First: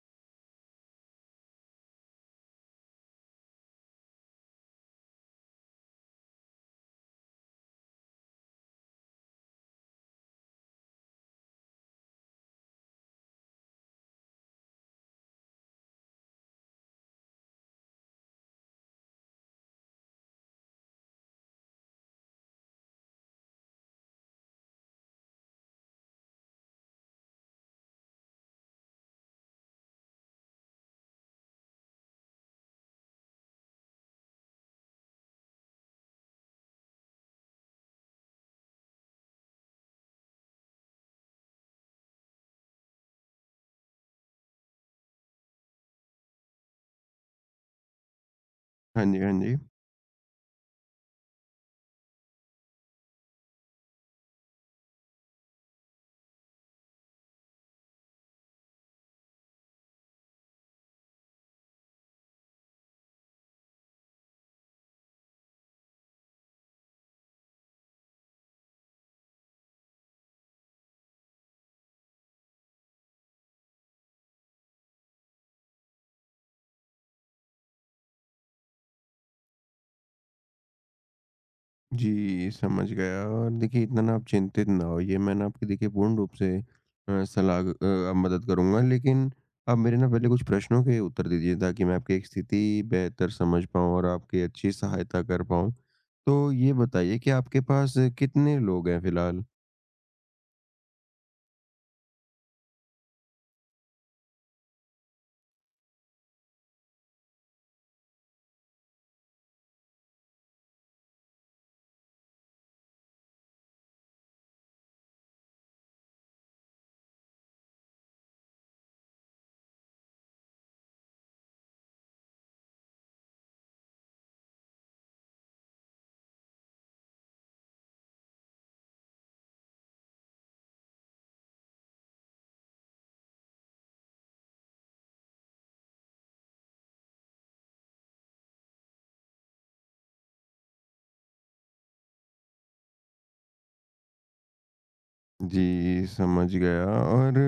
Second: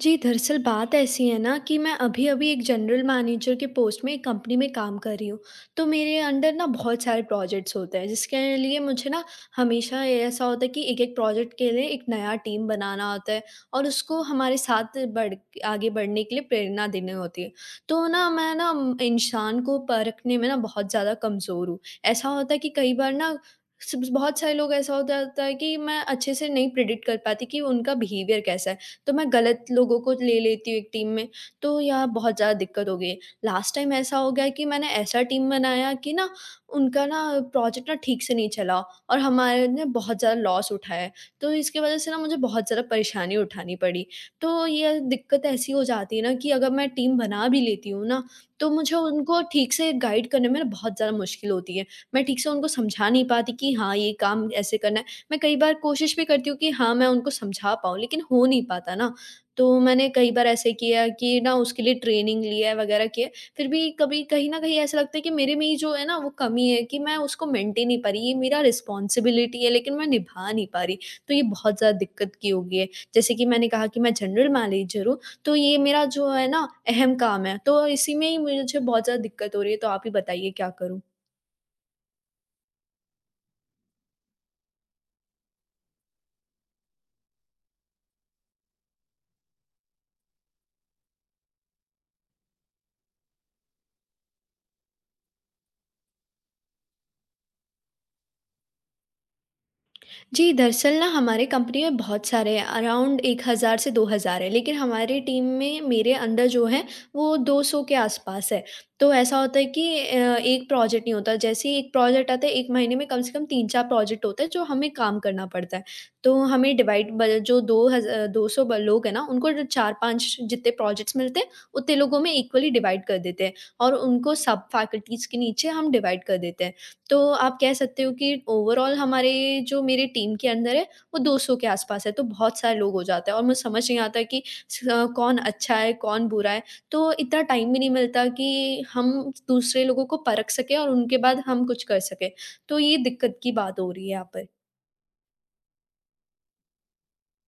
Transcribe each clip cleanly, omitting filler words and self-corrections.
जी, दरअसल बात ऐसी है ना कि मैं अभी-अभी एक जनरल मैनेजर के पोस्ट में एक कंपनी में काम कर रही हूँ। तो मेरे अंडर ना बहुत सारे प्रोजेक्ट्स होते हैं जिसके लिए मुझे ना हमेशा ये ऐसा होता है कि एक-एक प्रोजेक्ट के लिए एक नया टीम बनाना होता है और उसको हमारे साथ बढ़ आगे बढ़ने के लिए प्रेरणा देनी होती है। तो ना मैं ना इंसान को परखने में ना बहुत ज़्यादा कमज़ोर हूँ। ऐसा होता है कि कई बार ना स बहुत सारे लोग ऐसा हो जाता है कि मैं अच्छे से नहीं प्रेडिक्ट कर पाती कि उनका बिहेवियर कैसा है। तो मैं गलत लोगों को ले लेती हूँ एक टीम में, तो यहाँ बहुत ज़्यादा दिक्कत हो गई है। लास्ट टाइम ऐसा हो गया कि मैंने ऐसा टीम बनाया कि ना उनका ना प्रोजेक्ट ना ठीक से नहीं चला, और हमारे ने बहुत ज़्यादा लॉस उठाया। तो इसकी वज़ह से ना मुझे बहुत ज़्यादा परेशानी उठानी पड़ी। तो ये दिक्कत ऐसी हो जाती है ना कि अगर मैं टीम बना भी लेती हूँ ना, तो मुझे हाँ जी, हाँ उनको जी। ठीक से गाइड करने में ना बहुत ज़्यादा मुश्किल होती है। मैं ठीक से उनको समझा नहीं पाती कि हाँ, ये काम ऐसे करना है। मैं कई बार कोशिश भी करती हूँ कि हाँ, मैं उनको समझा पाऊँ, लेकिन हो नहीं पाता ना। तो मैंने कई बार ऐसे किया कि ना उसके लिए ट्रेनिंग लिया है, वगैरह किया है। फिर भी कभी कहीं न कहीं ऐसा लगता है कि मेरे में ही जो है ना वो कमी है कि मैं उसको मेंटेन नहीं पा रही। ये मेरा रिस्पॉन्सिबिलिटी है, लेकिन मैं निभा नहीं पा रही। तो ये बहुत ज़्यादा दिक्कत की हो गई है। जैसे कि मैंने कहा कि मैं जनरल मैनेजर हूँ, तो ये मेरा जो है ना अहम काम है। तो इसी में ही मुझे बहुत ज़्यादा दिक्कत हो रही है, तो आप ही बताइए क्या करूँ? जी, समझ गया। और देखिए, इतना ना आप चिंतित ना होइए। मैं ना आपकी देखिए पूर्ण रूप से सलाह, अब मदद करूँगा। लेकिन आप मेरे ना पहले कुछ प्रश्नों के उत्तर दीजिए ताकि मैं आपकी एक स्थिति बेहतर समझ पाऊँ और आपकी अच्छी सहायता कर पाऊँ। तो ये बताइए कि आपके पास कितने लोग हैं फ़िलहाल? जी, दरअसल ना हमारे कंपनी में बहुत सारे हैं, अराउंड 1,000 से 2,000 हैं, लेकिन हमारी टीम में मेरे अंदर जो है वो 200 के आसपास है। तो ऐसा होता है कि एक प्रोजेक्ट नहीं होता, जैसे ही एक प्रोजेक्ट आता है, 1 महीने में कम से कम 3-4 प्रोजेक्ट होते हैं जो हमें काम करना पड़ता है। तो हमें डिवाइड ब जो 2,000 200 ब लोग हैं ना, उनको जो 4-5 जितने प्रोजेक्ट्स मिलते हैं, उतने लोगों में इक्वली डिवाइड कर देते हैं, और उनको सब फैकल्टीज़ के नीचे हम डिवाइड कर देते हैं। तो आप कह सकते हो कि ओवरऑल हमारे जो मेरी टीम के अंदर है, वो 200 के आस-पास है, तो बहुत सारे लोग हो जाते हैं और मुझे समझ नहीं आता कि कौन अच्छा है, कौन बुरा है। तो इतना टाइम भी नहीं मिलता कि हम दूसरे लोगों को परख सकें और उनके बाद हम कुछ कर सकें। तो ये दिक्कत की बात हो रही है यहाँ पर। जी, समझ गया। और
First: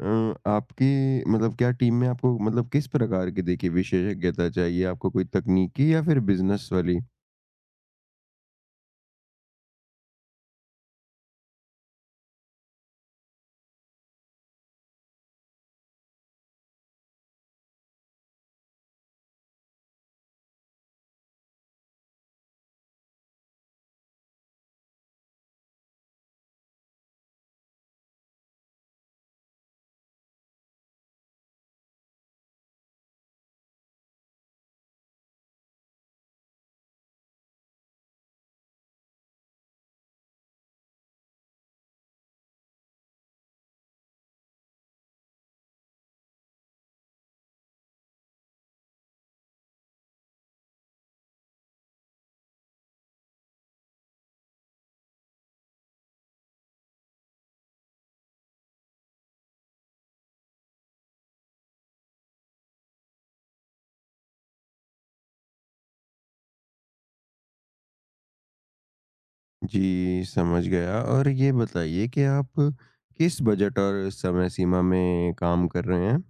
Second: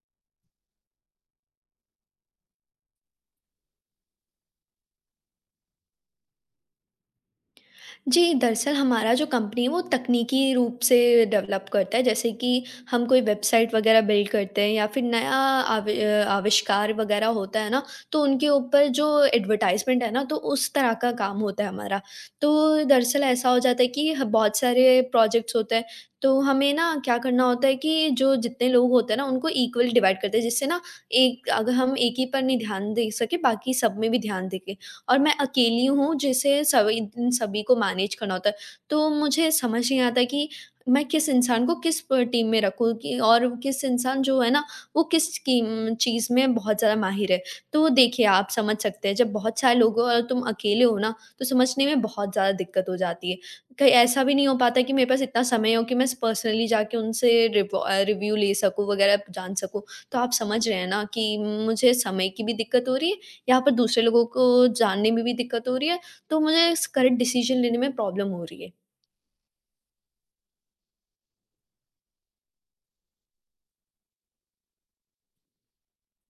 अ, आपकी, मतलब क्या टीम में आपको मतलब किस प्रकार की देखिए विशेषज्ञता चाहिए? आपको कोई तकनीकी या फिर बिज़नेस वाली? जी, दरअसल हमारा जो कंपनी है वो तकनीकी रूप से डेवलप करता है, जैसे कि हम कोई वेबसाइट वगैरह बिल्ड करते हैं या फिर नया आविष्कार वगैरह होता है ना, तो उनके ऊपर जो एडवर्टाइज़मेंट है ना तो उस तरह का काम होता है हमारा। तो दरअसल ऐसा हो जाता है कि ह बहुत सारे प्रोजेक्ट्स होते हैं, तो हमें ना क्या करना होता है कि जो जितने लोग होते हैं ना उनको इक्वल डिवाइड करते हैं, जिससे ना एक अगर हम एक ही पर नहीं ध्यान दे सके बाकी सब में भी ध्यान दें के। और मैं अकेली हूँ जिसे सभी इन सभी को मैनेज करना होता है। तो मुझे समझ नहीं आता कि मैं किस इंसान को किस प टीम में रखूँ कि और किस इंसान जो है ना, वो किस कीम चीज़ में बहुत ज़्यादा माहिर है। तो देखिए, आप समझ सकते हैं जब बहुत सारे लोग हो और तुम अकेले हो ना, तो समझने में बहुत ज़्यादा दिक्कत हो जाती है। कहीं ऐसा भी नहीं हो पाता कि मेरे पास इतना समय हो कि मैं पर्सनली जाके उनसे रिव्यू ले सकूँ वगैरह जान सकूँ। तो आप समझ रहे हैं ना कि मुझे समय की भी दिक्कत हो रही है, यहाँ पर दूसरे लोगों को जानने में भी दिक्कत हो रही है, तो मुझे इस करेक्ट डिसीजन लेने में प्रॉब्लम हो रही है। जी, समझ गया। और ये बताइए कि आप किस बजट और समय सीमा में काम कर रहे हैं?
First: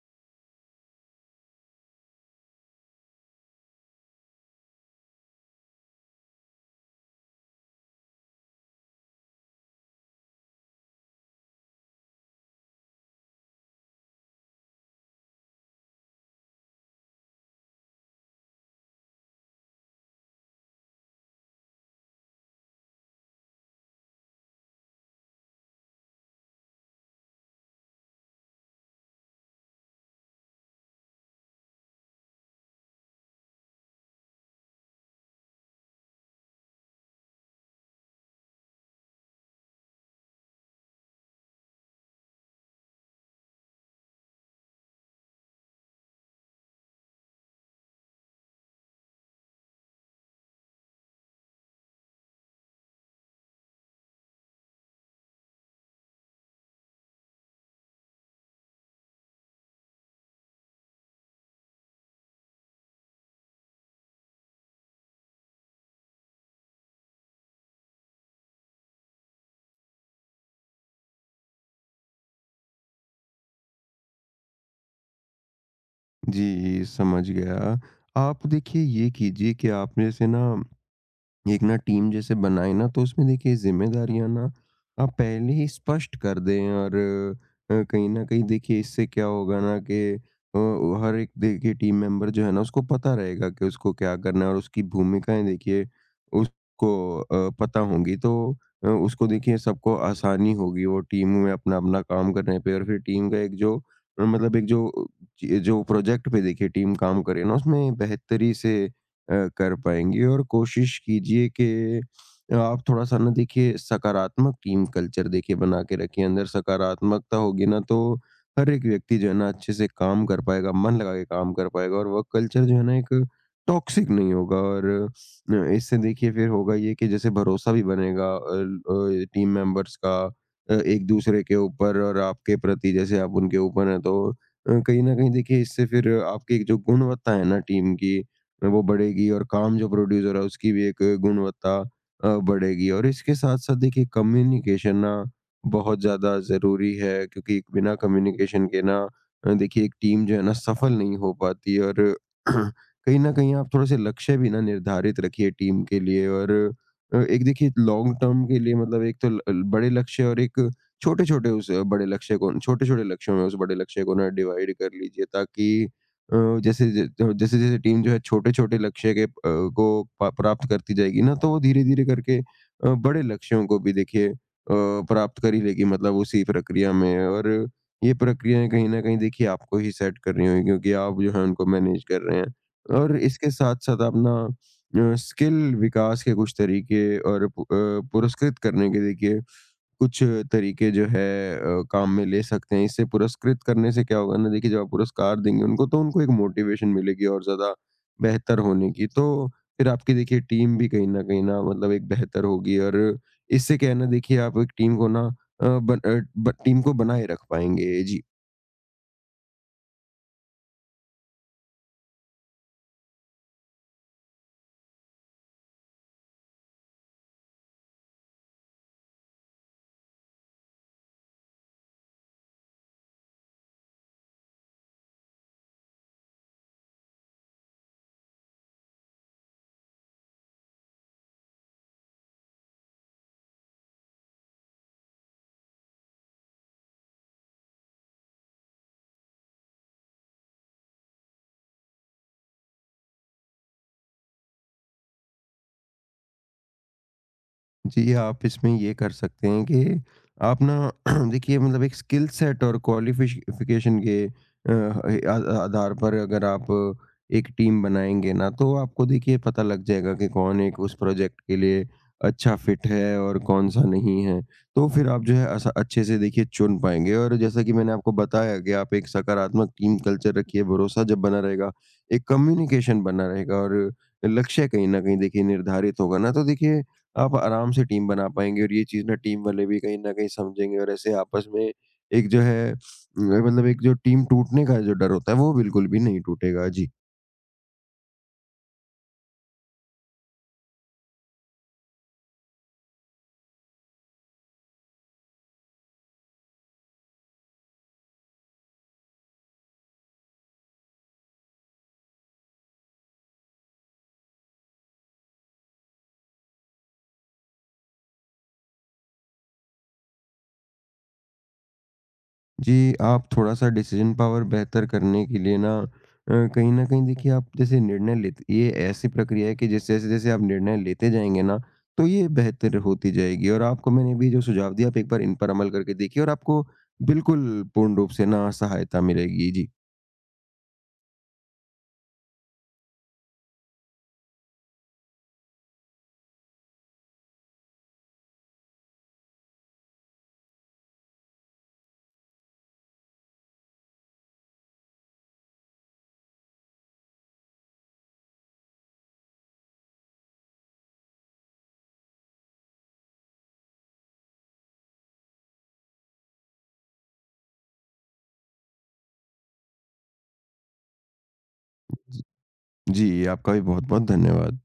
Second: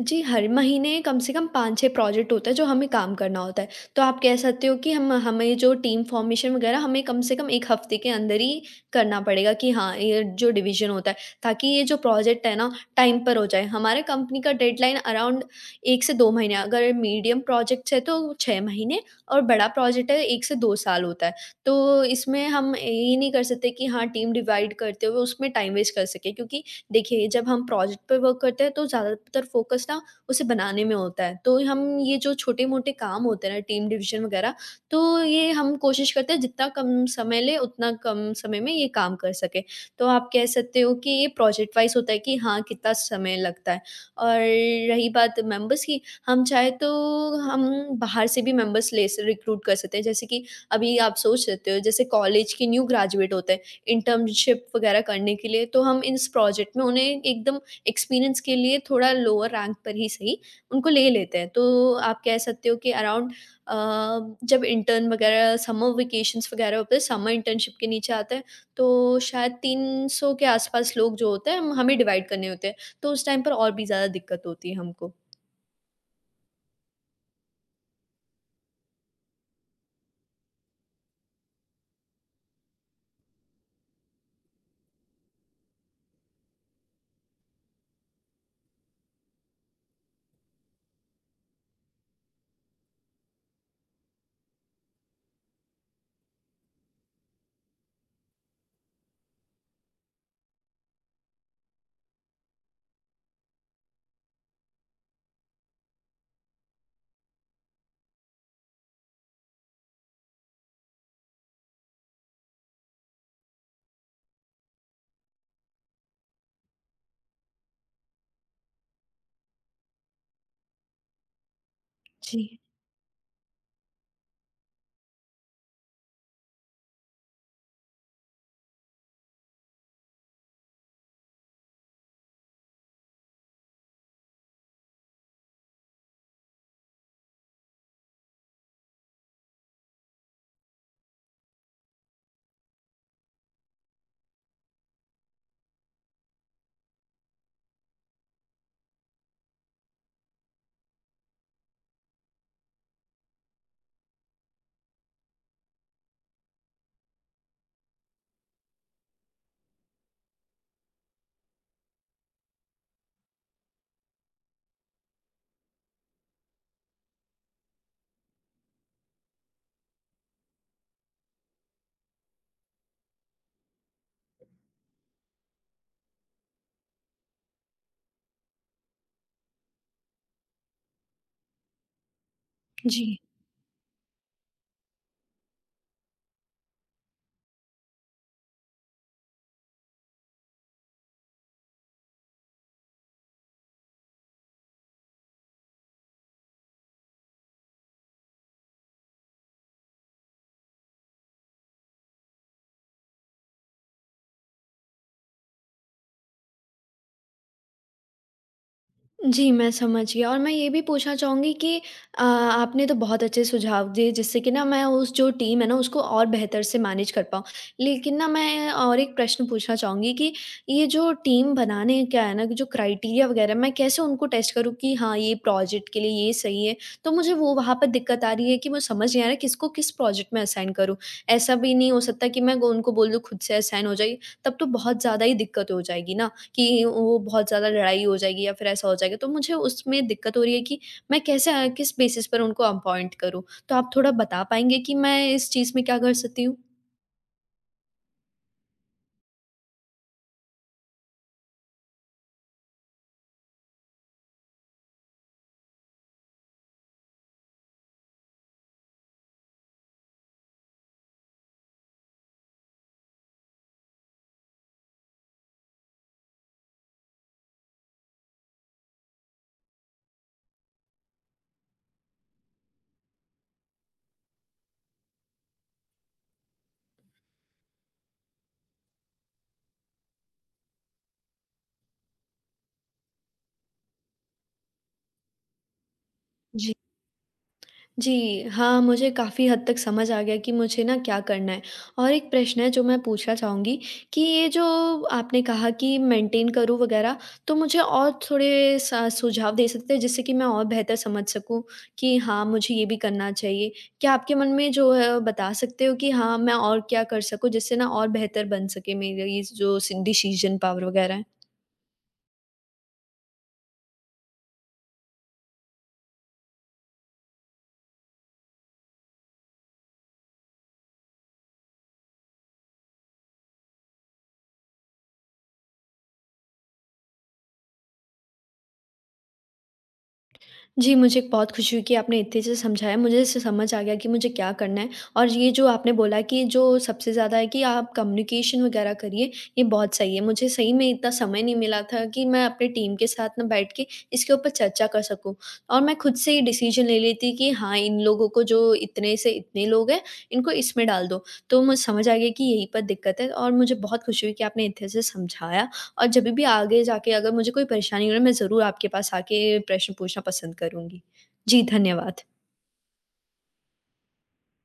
जी, हर महीने कम से कम 5-6 प्रोजेक्ट होता है जो हमें काम करना होता है। तो आप कह सकते हो कि हम हमें जो टीम फॉर्मेशन वगैरह हमें कम से कम 1 हफ़्ते के अंदर ही करना पड़ेगा कि हाँ, ये जो डिवीज़न होता है, ताकि ये जो प्रोजेक्ट है ना टाइम पर हो जाए। हमारे कंपनी का डेडलाइन अराउंड 1 से 2 महीने, अगर मीडियम प्रोजेक्ट्स है तो 6 महीने, और बड़ा प्रोजेक्ट है 1 से 2 साल होता है। तो इसमें हम ये नहीं कर सकते कि हाँ, टीम डिवाइड करते हुए उसमें टाइम वेस्ट कर सकें, क्योंकि देखिए, जब हम प्रोजेक्ट पे वर्क करते हैं तो ज़्यादातर फ़ोकस ना उसे बनाने में होता है। तो हम ये जो छोटे-मोटे काम होते हैं ना टीम डिवीज़न वग़ैरह, तो ये हम कोशिश करते हैं जितना कम समय ले उतना कम समय में ये काम कर सकें। तो आप कह सकते हो कि ये प्रोजेक्ट वाइज़ होता है कि हाँ, कितना समय लगता है। और रही बात मेंबर्स की, हम चाहे तो हम बाहर से भी मेंबर्स ले स रिक्रूट कर सकते हैं। जैसे कि अभी आप सोच सकते हो जैसे कॉलेज के न्यू ग्रेजुएट होते हैं, इंटर्नशिप वगैरह करने के लिए, तो हम इस प्रोजेक्ट में उन्हें एकदम एक्सपीरियंस के लिए थोड़ा लोअर रैंक पर ही सही, उनको ले लेते हैं। तो आप कह सकते हो कि अराउंड अ, जब इंटर्न वगैरह समर वेकेशंस वगैरह होते हैं, समर इंटर्नशिप के नीचे आते हैं, तो शायद 300 के आसपास लोग जो होते हैं, हमें डिवाइड करने होते हैं। तो उस टाइम पर और भी ज़्यादा दिक्कत होती है हमको। जी, समझ गया। आप देखिए, ये कीजिए कि आप जैसे ना एक ना टीम जैसे बनाए ना, तो उसमें देखिए ज़िम्मेदारियाँ ना आप पहले ही स्पष्ट कर दें। और कहीं न कहीं देखिए, इससे क्या होगा ना कि हर एक देखिए टीम मेंबर जो है ना उसको पता रहेगा कि उसको क्या करना है, और उसकी भूमिकाएँ देखिए उसको पता होंगी। तो उसको देखिए सबको आसानी होगी वो टीम में अपना-अपना काम करने पे। और फिर टीम का एक जो मतलब एक जो जो प्रोजेक्ट पे देखिए टीम काम करे ना उसमें बेहतरी से कर पाएँगे। और कोशिश कीजिए कि आप थोड़ा-सा ना देखिए सकारात्मक टीम कल्चर देखिए बना के रखिए। अंदर सकारात्मकता होगी ना, तो हर एक व्यक्ति जो है ना अच्छे से काम कर पाएगा, मन लगा के काम कर पाएगा, और वर्क जी, कल्चर जो है ना एक टॉक्सिक नहीं होगा। और इससे देखिए फिर होगा ये कि जैसे भरोसा भी बनेगा टीम मेंबर्स का एक-दूसरे के ऊपर, और आपके प्रति जैसे आप उनके ऊपर हैं, तो कहीं न कहीं देखिए इससे फिर आपकी एक जो गुणवत्ता है ना टीम की, वो बढ़ेगी। और काम जो प्रोड्यूसर है उसकी भी एक गुणवत्ता बढ़ेगी। और इसके साथ साथ देखिए, कम्युनिकेशन ना बहुत ज़्यादा ज़रूरी है, क्योंकि बिना कम्युनिकेशन के ना देखिए, एक टीम जो है ना सफल नहीं हो पाती। और कहीं ना कहीं आप थोड़े से लक्ष्य भी ना निर्धारित रखिए टीम के लिए। और एक देखिए लॉन्ग टर्म के लिए, मतलब एक तो बड़े लक्ष्य, और एक छोटे छोटे उस बड़े लक्ष्य को, छोटे छोटे लक्ष्यों में उस बड़े लक्ष्य को ना डिवाइड कर लीजिए, ताकि अ, जैसे जैसे-जैसे टीम जो है छोटे-छोटे लक्ष्य के को प प्राप्त करती जाएगी ना, तो वो धीरे-धीरे करके बड़े लक्ष्यों को भी देखिए प्राप्त कर ही लेगी, मतलब उसी प्रक्रिया में। और ये प्रक्रियाएँ कहीं न कहीं देखिए आपको ही सेट करनी होगी, क्योंकि आप जो है उनको मैनेज कर रहे हैं। जी। और इसके साथ-साथ अपना स्किल विकास के कुछ तरीके, और पुरस्कृत करने के देखिए कुछ तरीके जो है काम में ले सकते हैं। इससे पुरस्कृत करने से क्या होगा ना, देखिए जब आप पुरस्कार देंगे उनको, तो उनको एक मोटिवेशन मिलेगी और ज़्यादा बेहतर होने की। तो फिर आपकी देखिए टीम भी कहीं न कहीं ना, मतलब एक बेहतर होगी। और इससे क्या है ना, देखिए आप एक टीम को ना अ, बन अ, ब टीम को बनाए रख पाएँगे। जी। जी, मैं समझ गया, और मैं ये भी पूछना चाहूँगी कि आपने तो बहुत अच्छे सुझाव दिए, जिससे कि ना मैं उस जो टीम है ना उसको और बेहतर से मैनेज कर पाऊँ। लेकिन ना मैं और एक प्रश्न पूछना चाहूँगी कि ये जो टीम बनाने का है ना कि जो क्राइटेरिया वग़ैरह, मैं कैसे उनको टेस्ट करूँ कि हाँ, ये प्रोजेक्ट के लिए ये सही है। तो मुझे वो वहाँ पर दिक्कत आ रही है कि मुझे समझ नहीं आ रहा है किसको किस प्रोजेक्ट में असाइन करूँ। ऐसा भी नहीं हो सकता कि मैं उनको बोल दूँ खुद से असाइन हो जाइए, तब तो बहुत ज़्यादा ही दिक्कत हो जाएगी ना। कि वो बहुत ज़्यादा लड़ाई हो जाएगी या फिर ऐसा हो जाएगा, तो मुझे उसमें दिक्कत हो रही है कि मैं कैसे किस बेसिस पर उनको अपॉइंट करूँ? तो आप थोड़ा बता पाएँगे कि मैं इस चीज़ में क्या कर सकती हूँ? जी, आप इसमें ये कर सकते हैं कि आप ना देखिए, मतलब एक स्किल सेट और क्वालिफ़िकेशन के अ, आ आधार पर अगर आप एक टीम बनाएँगे ना, तो आपको देखिए पता लग जाएगा कि कौन एक उस प्रोजेक्ट के लिए अच्छा फ़िट है और कौन-सा नहीं है। तो फिर आप जो है अस अच्छे से देखिए चुन पाएँगे। और जैसा कि मैंने आपको बताया कि आप एक सकारात्मक टीम कल्चर रखिए, भरोसा जब बना रहेगा, एक कम्युनिकेशन बना रहेगा, और लक्ष्य कहीं न कहीं देखिए निर्धारित होगा ना, तो देखिए आप आराम से टीम बना पाएँगे। और ये चीज़ ना टीम वाले भी कहीं न कहीं समझेंगे, और ऐसे आपस में एक जो है मतलब एक जो टीम टूटने का जो डर होता है, वो बिल्कुल भी नहीं टूटेगा। जी। जी, हाँ, मुझे काफ़ी हद तक समझ आ गया कि मुझे ना क्या करना है। और एक प्रश्न है जो मैं पूछना चाहूँगी कि ये जो आपने कहा कि मेंटेन करूँ वग़ैरह, तो मुझे और थोड़े स सुझाव दे सकते हैं जिससे कि मैं और बेहतर समझ सकूँ कि हाँ, मुझे ये भी करना चाहिए? क्या आपके मन में जो है वो बता सकते हो कि हाँ, मैं और क्या कर सकूँ जिससे ना और बेहतर बन सके मेरी इस जो स डिसीज़न पावर वग़ैरह है? जी, आप थोड़ा-सा डिसीज़न पावर बेहतर करने के लिए ना कहीं न कहीं देखिए आप जैसे निर्णय लेते, ये ऐसी प्रक्रिया है कि जैसे-जैसे जैसे जैसे आप निर्णय लेते जाएँगे ना, तो ये बेहतर होती जाएगी। और आपको मैंने अभी जो सुझाव दिया, आप एक बार इन पर अमल करके देखिए, और आपको बिल्कुल पूर्ण रूप से ना सहायता मिलेगी। जी। जी, मुझे बहुत खुशी हुई कि आपने इतने अच्छे से समझाया। मुझे इससे समझ आ गया कि मुझे क्या करना है, और ये जो आपने बोला कि जो सबसे ज़्यादा है कि आप कम्युनिकेशन वग़ैरह करिए, ये बहुत सही है। मुझे सही में इतना समय नहीं मिला था कि मैं अपनी टीम के साथ ना बैठ के इसके ऊपर चर्चा कर सकूँ, और मैं खुद से ही डिसीज़न ले लेती कि हाँ, इन लोगों को जो इतने से इतने लोग हैं, इनको इसमें डाल दो। तो मुझे समझ आ गया कि यहीं पर दिक्कत है, और मुझे बहुत खुशी हुई कि आपने इतने से समझाया। और जभी भी आगे जाके अगर मुझे कोई परेशानी हो ना, मैं ज़रूर आपके पास आके प्रश्न पूछना पसंद करूँगी। जी, धन्यवाद। जी, आपका भी बहुत-बहुत धन्यवाद।